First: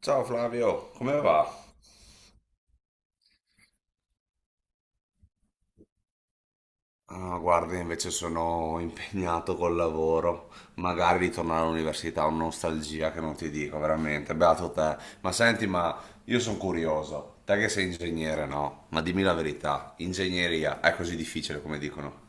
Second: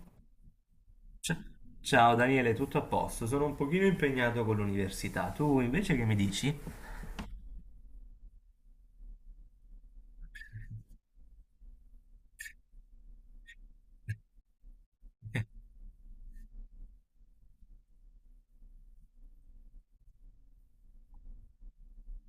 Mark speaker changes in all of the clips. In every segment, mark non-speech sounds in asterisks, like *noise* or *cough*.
Speaker 1: Ciao Flavio, come
Speaker 2: Ci-
Speaker 1: va?
Speaker 2: Ciao Daniele, tutto a posto? Sono un pochino impegnato con l'università. Tu invece che mi dici?
Speaker 1: Ah, guarda, invece sono impegnato col lavoro. Magari ritornare all'università è una nostalgia che non ti dico, veramente. Beato te. Ma senti, ma io sono curioso. Te che sei ingegnere, no? Ma dimmi la verità, ingegneria è così difficile come dicono?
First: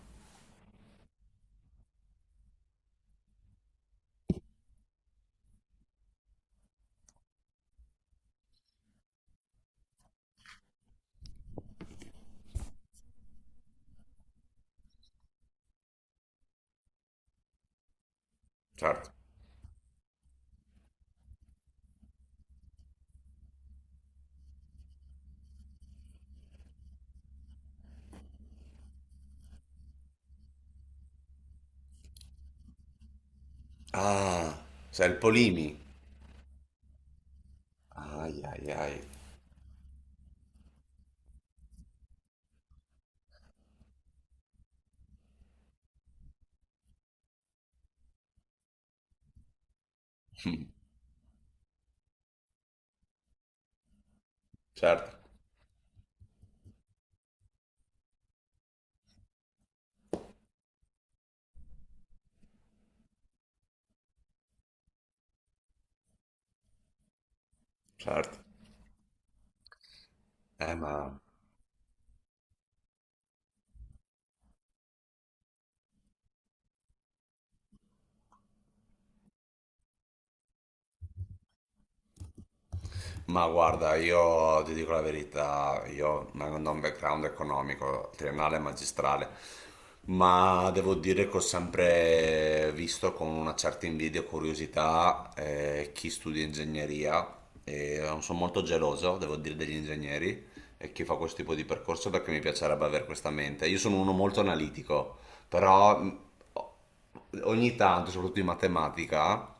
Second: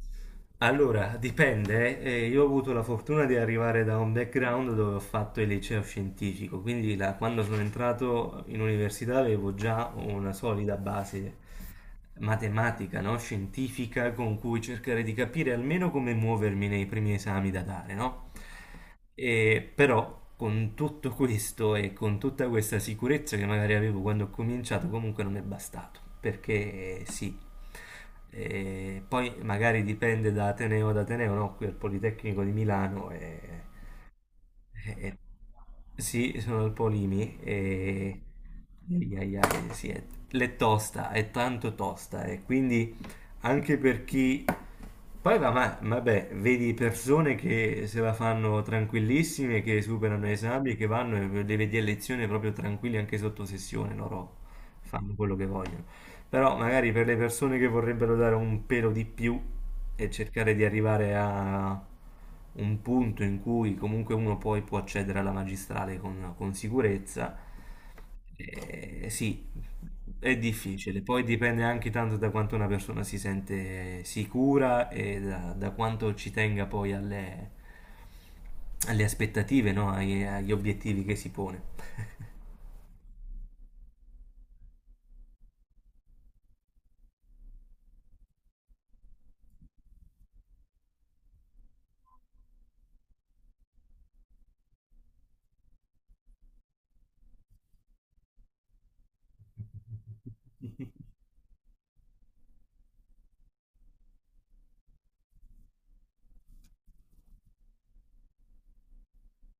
Speaker 2: Allora, dipende, io ho avuto la fortuna di arrivare da un background dove ho fatto il liceo scientifico, quindi quando sono entrato in università avevo già una solida base matematica, no? Scientifica con cui cercare di capire almeno come muovermi nei primi esami da dare, no?
Speaker 1: Certo.
Speaker 2: E però con tutto questo e con tutta questa sicurezza che magari avevo quando ho cominciato, comunque non è bastato, perché sì. E poi magari dipende da Ateneo ad Ateneo, no? Qui al Politecnico di Milano e,
Speaker 1: Ah, sei il
Speaker 2: e-
Speaker 1: Polimi.
Speaker 2: sì, sono al Polimi e
Speaker 1: Ai ai ai.
Speaker 2: ai ai ai, sì, è, l'è tosta, è tanto tosta e quindi anche per chi poi va, ma, vabbè, vedi persone che se la fanno tranquillissime, che superano gli esami, che vanno e le vedi a lezione proprio tranquilli anche sotto sessione, loro
Speaker 1: Certo,
Speaker 2: fanno quello che vogliono. Però magari per le persone che vorrebbero dare un pelo di più e cercare di arrivare a un punto in cui comunque uno poi può accedere alla magistrale con sicurezza,
Speaker 1: certo.
Speaker 2: sì, è
Speaker 1: Eh,
Speaker 2: difficile.
Speaker 1: ma
Speaker 2: Poi dipende anche tanto da quanto una persona si sente sicura e da, da quanto ci tenga poi alle, alle aspettative, no? Agli obiettivi che si pone.
Speaker 1: Ma guarda, io ti dico la verità, io non ho un background economico, triennale e magistrale, ma devo dire che ho sempre visto con una certa invidia e curiosità chi studia ingegneria e non sono molto geloso, devo dire, degli ingegneri e chi fa questo tipo di percorso perché mi piacerebbe avere questa mente. Io sono uno molto analitico, però ho ogni tanto, soprattutto in matematica,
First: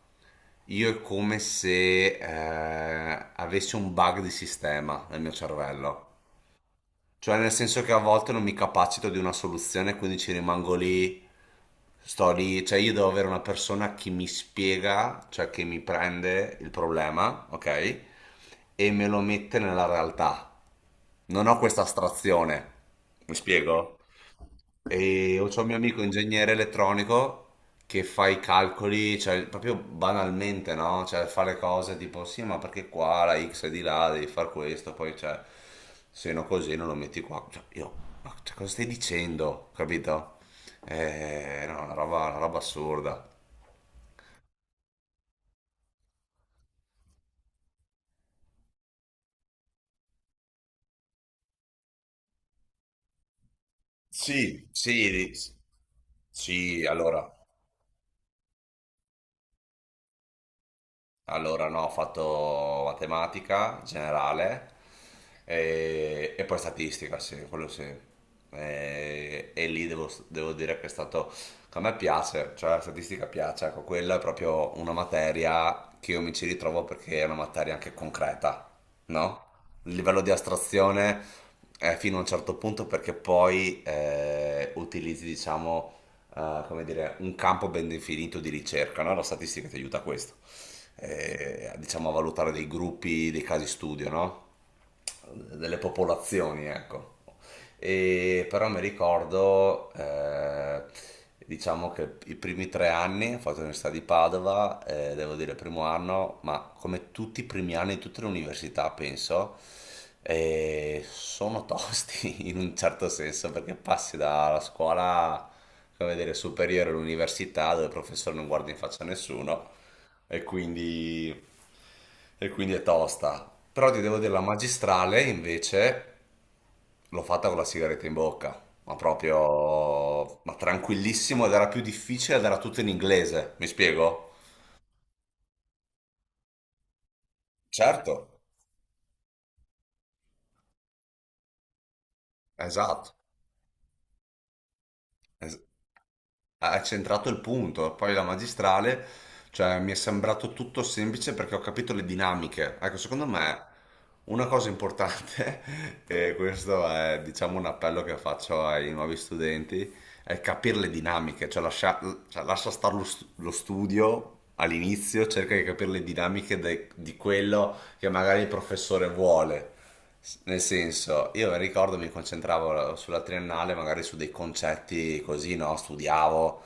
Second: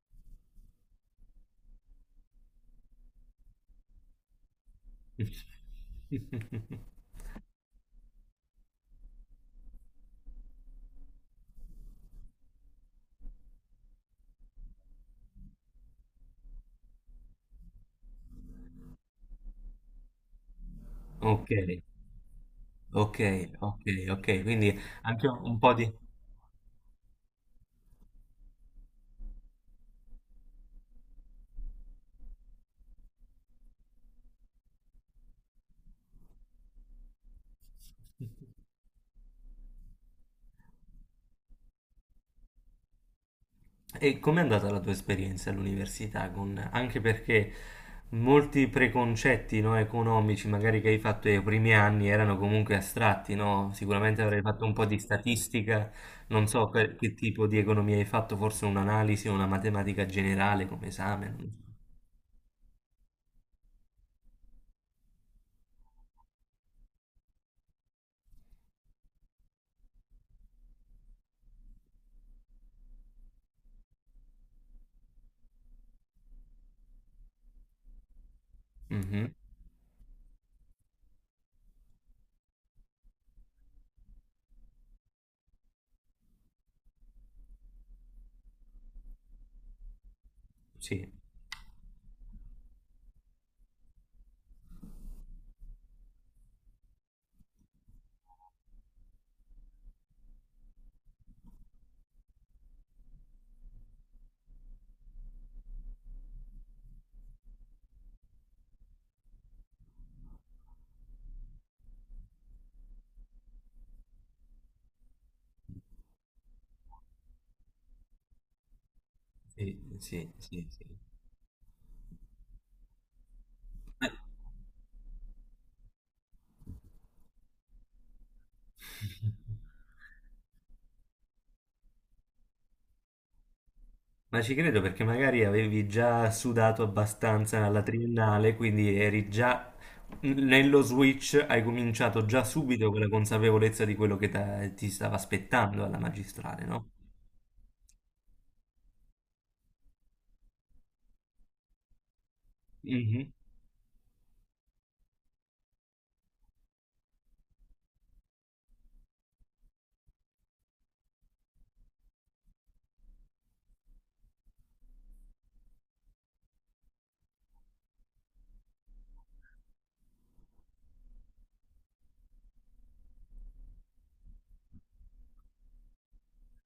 Speaker 1: io è come se avessi un bug di sistema nel mio cervello.
Speaker 2: *laughs*
Speaker 1: Cioè, nel senso che a volte non mi capacito di una soluzione, quindi ci rimango lì, sto lì, cioè io devo avere una persona che mi spiega, cioè che mi prende il problema, ok? E me lo mette nella realtà. Non
Speaker 2: Ok,
Speaker 1: ho questa astrazione.
Speaker 2: ok,
Speaker 1: Mi
Speaker 2: ok,
Speaker 1: spiego?
Speaker 2: ok, quindi anche
Speaker 1: E ho
Speaker 2: un
Speaker 1: c'ho un
Speaker 2: po'
Speaker 1: mio
Speaker 2: di...
Speaker 1: amico ingegnere elettronico che fa i calcoli, cioè proprio banalmente, no? Cioè fa le cose tipo sì, ma perché qua la X è di là, devi far questo, poi cioè, se no così non lo metti qua. Cioè, io, ma cioè, cosa stai dicendo? Capito? No, una roba assurda.
Speaker 2: E com'è andata la tua esperienza all'università? Con... Anche perché molti preconcetti, no, economici, magari che hai fatto nei primi anni, erano comunque astratti, no? Sicuramente avrei fatto
Speaker 1: Sì,
Speaker 2: un po' di
Speaker 1: sì,
Speaker 2: statistica, non so
Speaker 1: sì,
Speaker 2: per che
Speaker 1: allora.
Speaker 2: tipo di economia hai fatto, forse un'analisi o una matematica generale come esame. Non
Speaker 1: Allora, no, ho fatto matematica generale e poi statistica, sì, quello sì. E lì devo dire che è stato, che a me piace, cioè la statistica piace, ecco, quella è proprio una materia che io mi ci ritrovo perché è una materia anche concreta,
Speaker 2: so. Mhm.
Speaker 1: no? Il livello di astrazione è fino a un certo punto perché poi utilizzi, diciamo come dire, un campo ben definito di ricerca, no? La statistica ti aiuta a questo,
Speaker 2: Sì,
Speaker 1: diciamo a valutare dei gruppi, dei casi studio, no? Delle popolazioni, ecco. E però mi ricordo, diciamo che i primi 3 anni ho fatto l'università di Padova, devo dire primo anno, ma come tutti i primi anni di tutte le università, penso, sono tosti *laughs* in un certo senso, perché passi dalla scuola, come dire, superiore all'università, dove il professore non guarda in faccia a nessuno,
Speaker 2: sì, sì,
Speaker 1: e
Speaker 2: sì, sì.
Speaker 1: quindi, e quindi è tosta. Però ti devo dire, la magistrale invece l'ho fatta con la sigaretta in bocca, ma
Speaker 2: *laughs*
Speaker 1: proprio, ma tranquillissimo ed era più difficile ed era tutto in inglese, mi spiego?
Speaker 2: Ma ci credo perché magari avevi già sudato abbastanza alla
Speaker 1: Certo,
Speaker 2: triennale, quindi eri già nello switch, hai cominciato già subito con la
Speaker 1: esatto,
Speaker 2: consapevolezza di quello che ti stava
Speaker 1: es-
Speaker 2: aspettando alla magistrale,
Speaker 1: ha
Speaker 2: no?
Speaker 1: centrato il punto. Poi la magistrale, cioè, mi è sembrato tutto semplice perché ho capito le dinamiche. Ecco, secondo
Speaker 2: Mhm,
Speaker 1: me una cosa importante, *laughs* e questo è, diciamo, un appello che faccio ai nuovi studenti, è capire le dinamiche, cioè, lascia stare lo studio. All'inizio cerca di capire le dinamiche di quello che magari il professore vuole, nel senso, io ricordo mi concentravo sulla triennale, magari su dei concetti così, no? Studiavo,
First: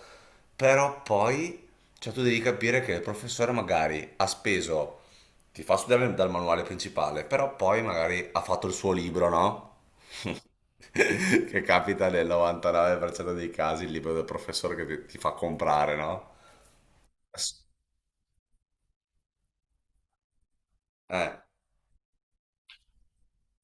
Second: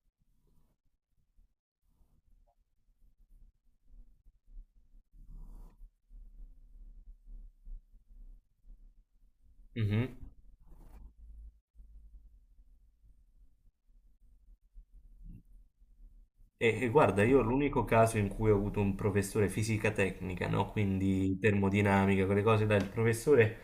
Speaker 1: però poi, cioè tu devi capire che il professore magari ha speso, ti fa studiare dal manuale principale, però poi magari ha fatto il suo libro, no?
Speaker 2: mhm.
Speaker 1: *laughs* Che capita nel 99% dei casi il libro del professore che ti fa comprare, no?
Speaker 2: E guarda, io
Speaker 1: S-
Speaker 2: l'unico caso in cui ho avuto un professore fisica tecnica, no? Quindi
Speaker 1: Eh,
Speaker 2: termodinamica, quelle cose, dai, il professore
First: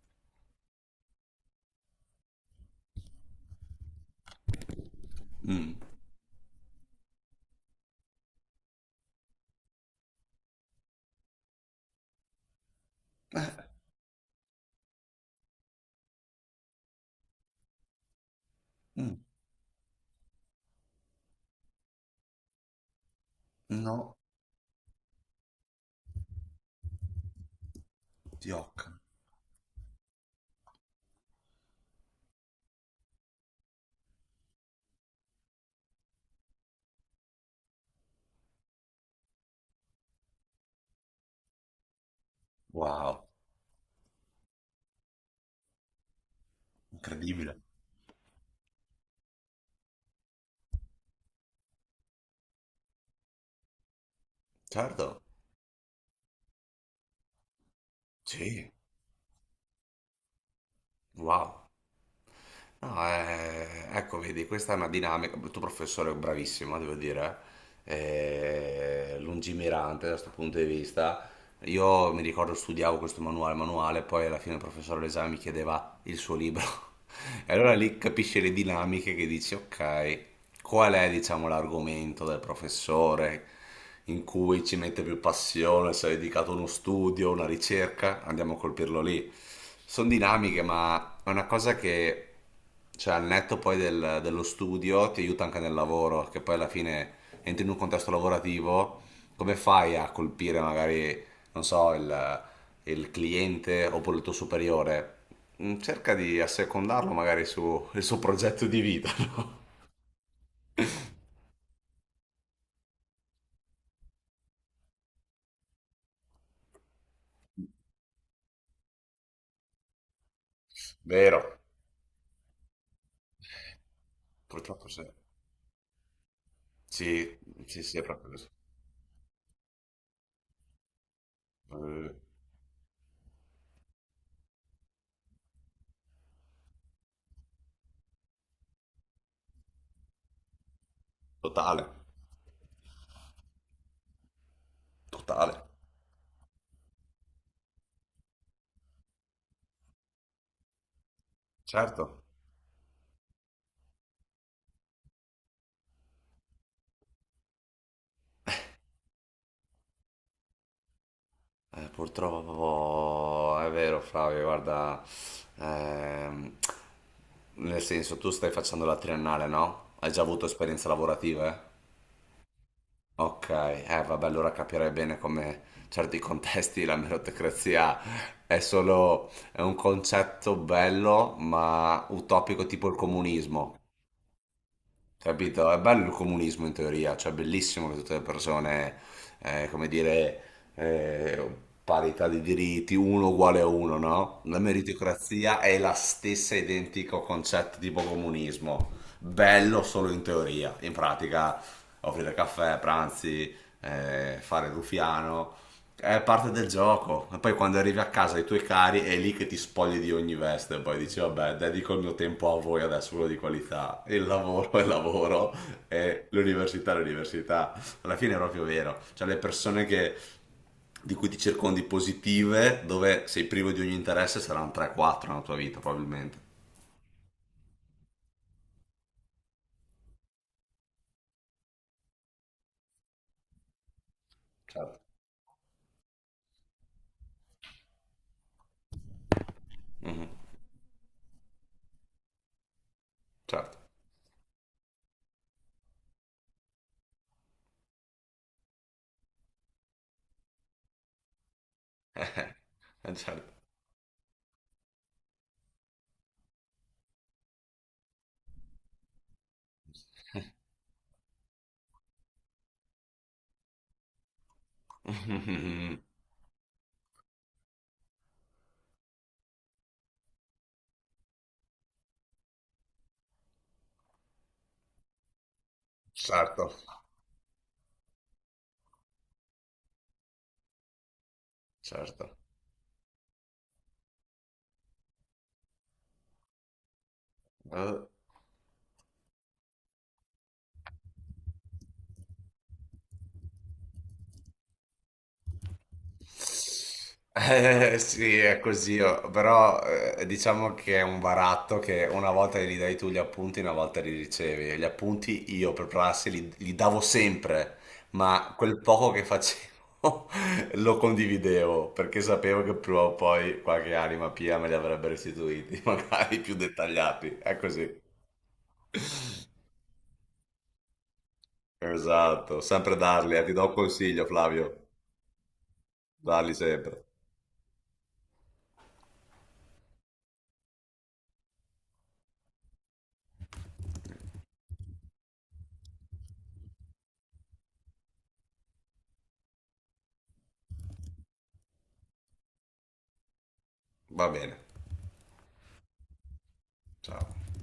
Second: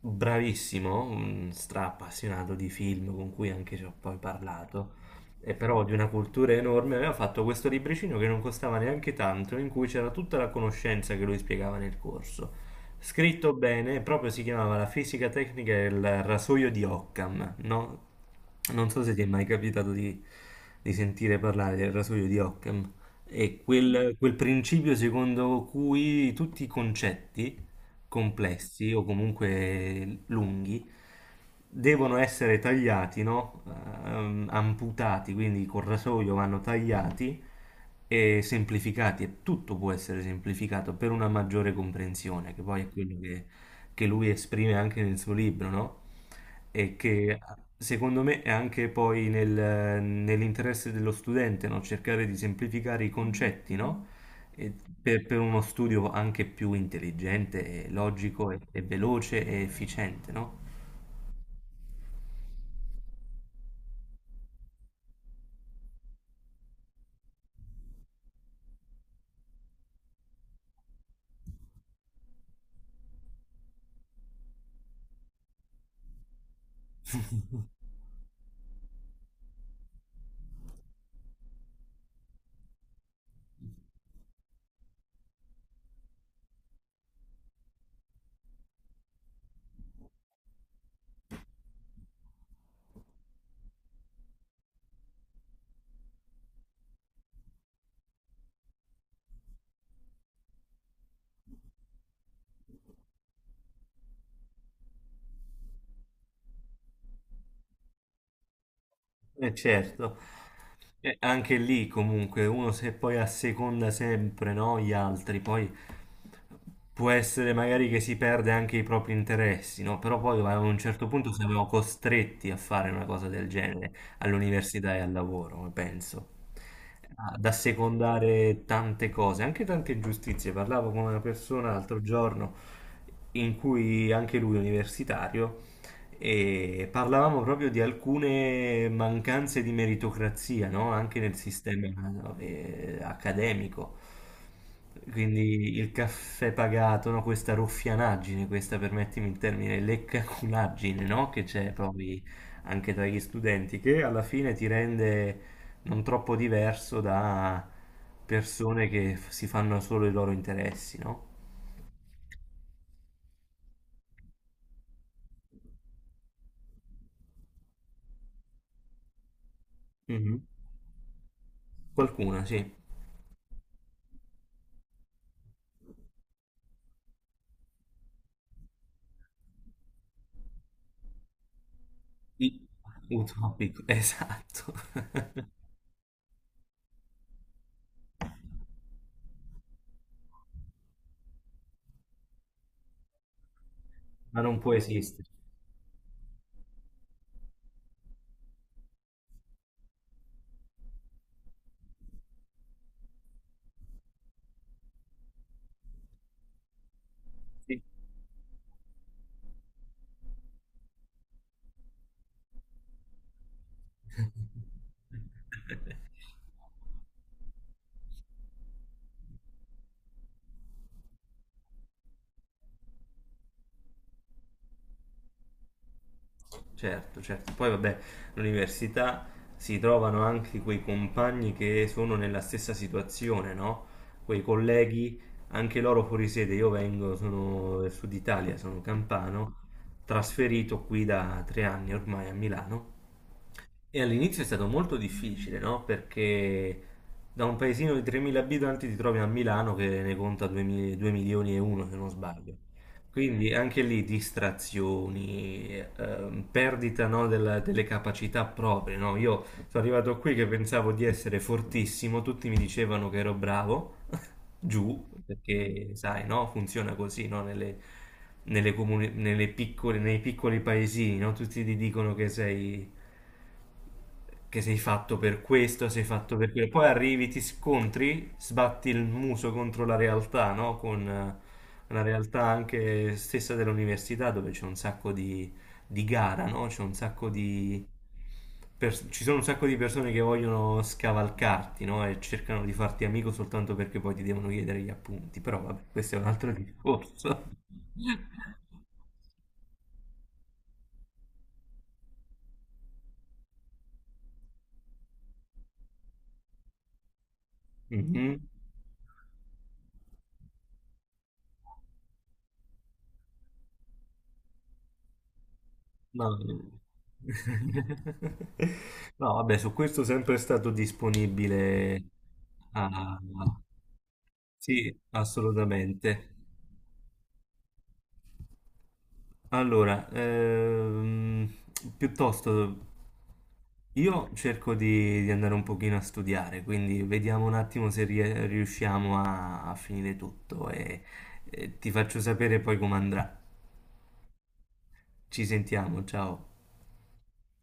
Speaker 2: bravissimo, un stra appassionato di film con cui anche ci ho poi parlato. E
Speaker 1: mm,
Speaker 2: però di una cultura enorme, aveva fatto questo libricino che non costava neanche tanto, in cui c'era tutta la conoscenza che lui spiegava nel corso. Scritto bene, proprio si chiamava La fisica tecnica e il rasoio di Occam, no? Non so se
Speaker 1: mm,
Speaker 2: ti è mai capitato di sentire parlare del rasoio di Occam. È quel,
Speaker 1: no,
Speaker 2: quel principio secondo cui tutti i concetti
Speaker 1: di
Speaker 2: complessi
Speaker 1: Occam.
Speaker 2: o comunque lunghi devono essere tagliati, no? Amputati, quindi col rasoio vanno tagliati e semplificati e tutto può essere semplificato per una maggiore comprensione, che poi è quello
Speaker 1: Wow,
Speaker 2: che lui esprime anche nel suo libro, no? E che
Speaker 1: incredibile.
Speaker 2: secondo me è anche poi nell'interesse dello studente, no? Cercare di semplificare i concetti, no? E
Speaker 1: Certo,
Speaker 2: per uno studio anche più intelligente, e logico
Speaker 1: sì,
Speaker 2: e veloce e efficiente, no?
Speaker 1: wow. No, ecco, vedi, questa è una dinamica. Il tuo professore è bravissimo, devo dire, lungimirante da questo punto di vista. Io mi ricordo studiavo questo manuale, poi alla fine il professore all'esame mi chiedeva il suo libro. *laughs* E allora lì capisci le dinamiche che dici, ok, qual è, diciamo, l'argomento del professore in cui ci mette più passione, si è dedicato a uno studio, una ricerca, andiamo a colpirlo lì. Sono dinamiche, ma è una cosa che cioè, al netto poi dello studio ti aiuta anche nel lavoro, che poi alla fine entri in un contesto lavorativo, come fai a colpire magari, non so, il cliente oppure il tuo superiore? Cerca di assecondarlo magari sul suo progetto di vita, *laughs* no?
Speaker 2: Certo, e anche lì comunque uno se poi asseconda sempre no, gli altri, poi può essere magari che si perde anche i propri interessi, no? Però poi a un certo punto
Speaker 1: Vero,
Speaker 2: siamo costretti a fare una cosa del genere
Speaker 1: purtroppo
Speaker 2: all'università e
Speaker 1: sì.
Speaker 2: al lavoro, penso,
Speaker 1: Sì,
Speaker 2: ad
Speaker 1: sì, sì, è proprio così.
Speaker 2: assecondare tante cose, anche tante ingiustizie. Parlavo con una persona l'altro
Speaker 1: Eh,
Speaker 2: giorno in cui anche lui è universitario e parlavamo proprio di alcune mancanze di meritocrazia, no? Anche nel sistema
Speaker 1: Totale,
Speaker 2: accademico.
Speaker 1: totale.
Speaker 2: Quindi il caffè pagato, no? Questa ruffianaggine, questa, permettimi il termine, leccaculaggine, no? Che c'è poi
Speaker 1: Certo.
Speaker 2: anche tra gli studenti, che alla fine ti rende non troppo diverso da persone che si fanno solo i loro interessi, no?
Speaker 1: Purtroppo è vero, Flavio, guarda, ehm, nel senso tu stai facendo la triennale, no? Hai già
Speaker 2: Mhm.
Speaker 1: avuto esperienze lavorative?
Speaker 2: Qualcuna, sì.
Speaker 1: Ok, eh vabbè, allora capirei bene come certi contesti la meritocrazia è solo è un concetto bello ma utopico
Speaker 2: Sì,
Speaker 1: tipo il comunismo.
Speaker 2: utopico, *laughs* esatto. *laughs*
Speaker 1: Capito? È bello il comunismo in teoria, cioè è bellissimo che tutte le persone, come dire, eh, parità di diritti, uno uguale a uno,
Speaker 2: Ma
Speaker 1: no? La
Speaker 2: non può esistere.
Speaker 1: meritocrazia è la stessa identico concetto tipo comunismo, bello solo in teoria, in pratica offrire caffè, pranzi, fare il ruffiano, è parte del gioco. E poi quando
Speaker 2: Sì.
Speaker 1: arrivi a casa ai tuoi cari è lì che ti spogli di ogni veste. E poi dici, vabbè, dedico il mio tempo a voi adesso, quello di qualità. Il lavoro è lavoro e l'università è l'università. Alla fine è proprio vero. Cioè le persone che, di cui ti circondi positive, dove sei privo di ogni interesse, saranno 3-4 nella tua vita, probabilmente.
Speaker 2: Certo, certo. Poi vabbè, all'università si trovano anche quei compagni che sono nella stessa situazione, no? Quei
Speaker 1: Certo.
Speaker 2: colleghi, anche loro fuori sede. Io vengo, sono del sud Italia, sono campano,
Speaker 1: Mhm.
Speaker 2: trasferito qui da 3 anni ormai a Milano.
Speaker 1: Certo.
Speaker 2: E all'inizio è stato molto difficile, no? Perché da un paesino di 3.000 abitanti ti trovi a Milano che ne conta 2 milioni e uno, se non sbaglio.
Speaker 1: *laughs* Certo.
Speaker 2: Quindi anche lì distrazioni, perdita, no, delle capacità proprie, no? Io sono arrivato qui che pensavo di essere fortissimo, tutti mi dicevano che ero bravo, *laughs* giù, perché
Speaker 1: *laughs*
Speaker 2: sai, no? Funziona così, no? Nelle, nei piccoli paesini, no? Tutti ti dicono che sei fatto per questo, sei fatto per quello.
Speaker 1: Certo.
Speaker 2: Poi arrivi, ti scontri, sbatti il muso contro la realtà, no? Con la
Speaker 1: Certo.
Speaker 2: realtà anche stessa dell'università, dove c'è un sacco di gara, no? C'è un sacco di
Speaker 1: Eh,
Speaker 2: ci sono un sacco di persone che vogliono scavalcarti, no? E cercano di farti amico soltanto perché poi ti devono chiedere gli appunti. Però vabbè, questo è un altro discorso.
Speaker 1: Eh, sì,
Speaker 2: *laughs*
Speaker 1: è così, oh, però diciamo che è un baratto che una volta gli dai tu gli appunti, una volta li ricevi. E gli appunti io per prassi li davo sempre,
Speaker 2: Mhm.
Speaker 1: ma quel poco che facevo *laughs* lo condividevo perché sapevo che prima o poi qualche anima pia me li avrebbe restituiti, *laughs*
Speaker 2: No,
Speaker 1: magari più
Speaker 2: no,
Speaker 1: dettagliati. È così.
Speaker 2: *laughs* no, vabbè, su questo sempre è stato disponibile.
Speaker 1: Esatto, sempre
Speaker 2: a-
Speaker 1: darli, ti do un consiglio, Flavio,
Speaker 2: Sì, assolutamente.
Speaker 1: darli sempre.
Speaker 2: Allora, piuttosto io cerco di andare un pochino a studiare, quindi vediamo un attimo se riusciamo a, a finire tutto e ti faccio sapere poi come andrà.
Speaker 1: Va bene,
Speaker 2: Ci sentiamo, ciao.
Speaker 1: ciao.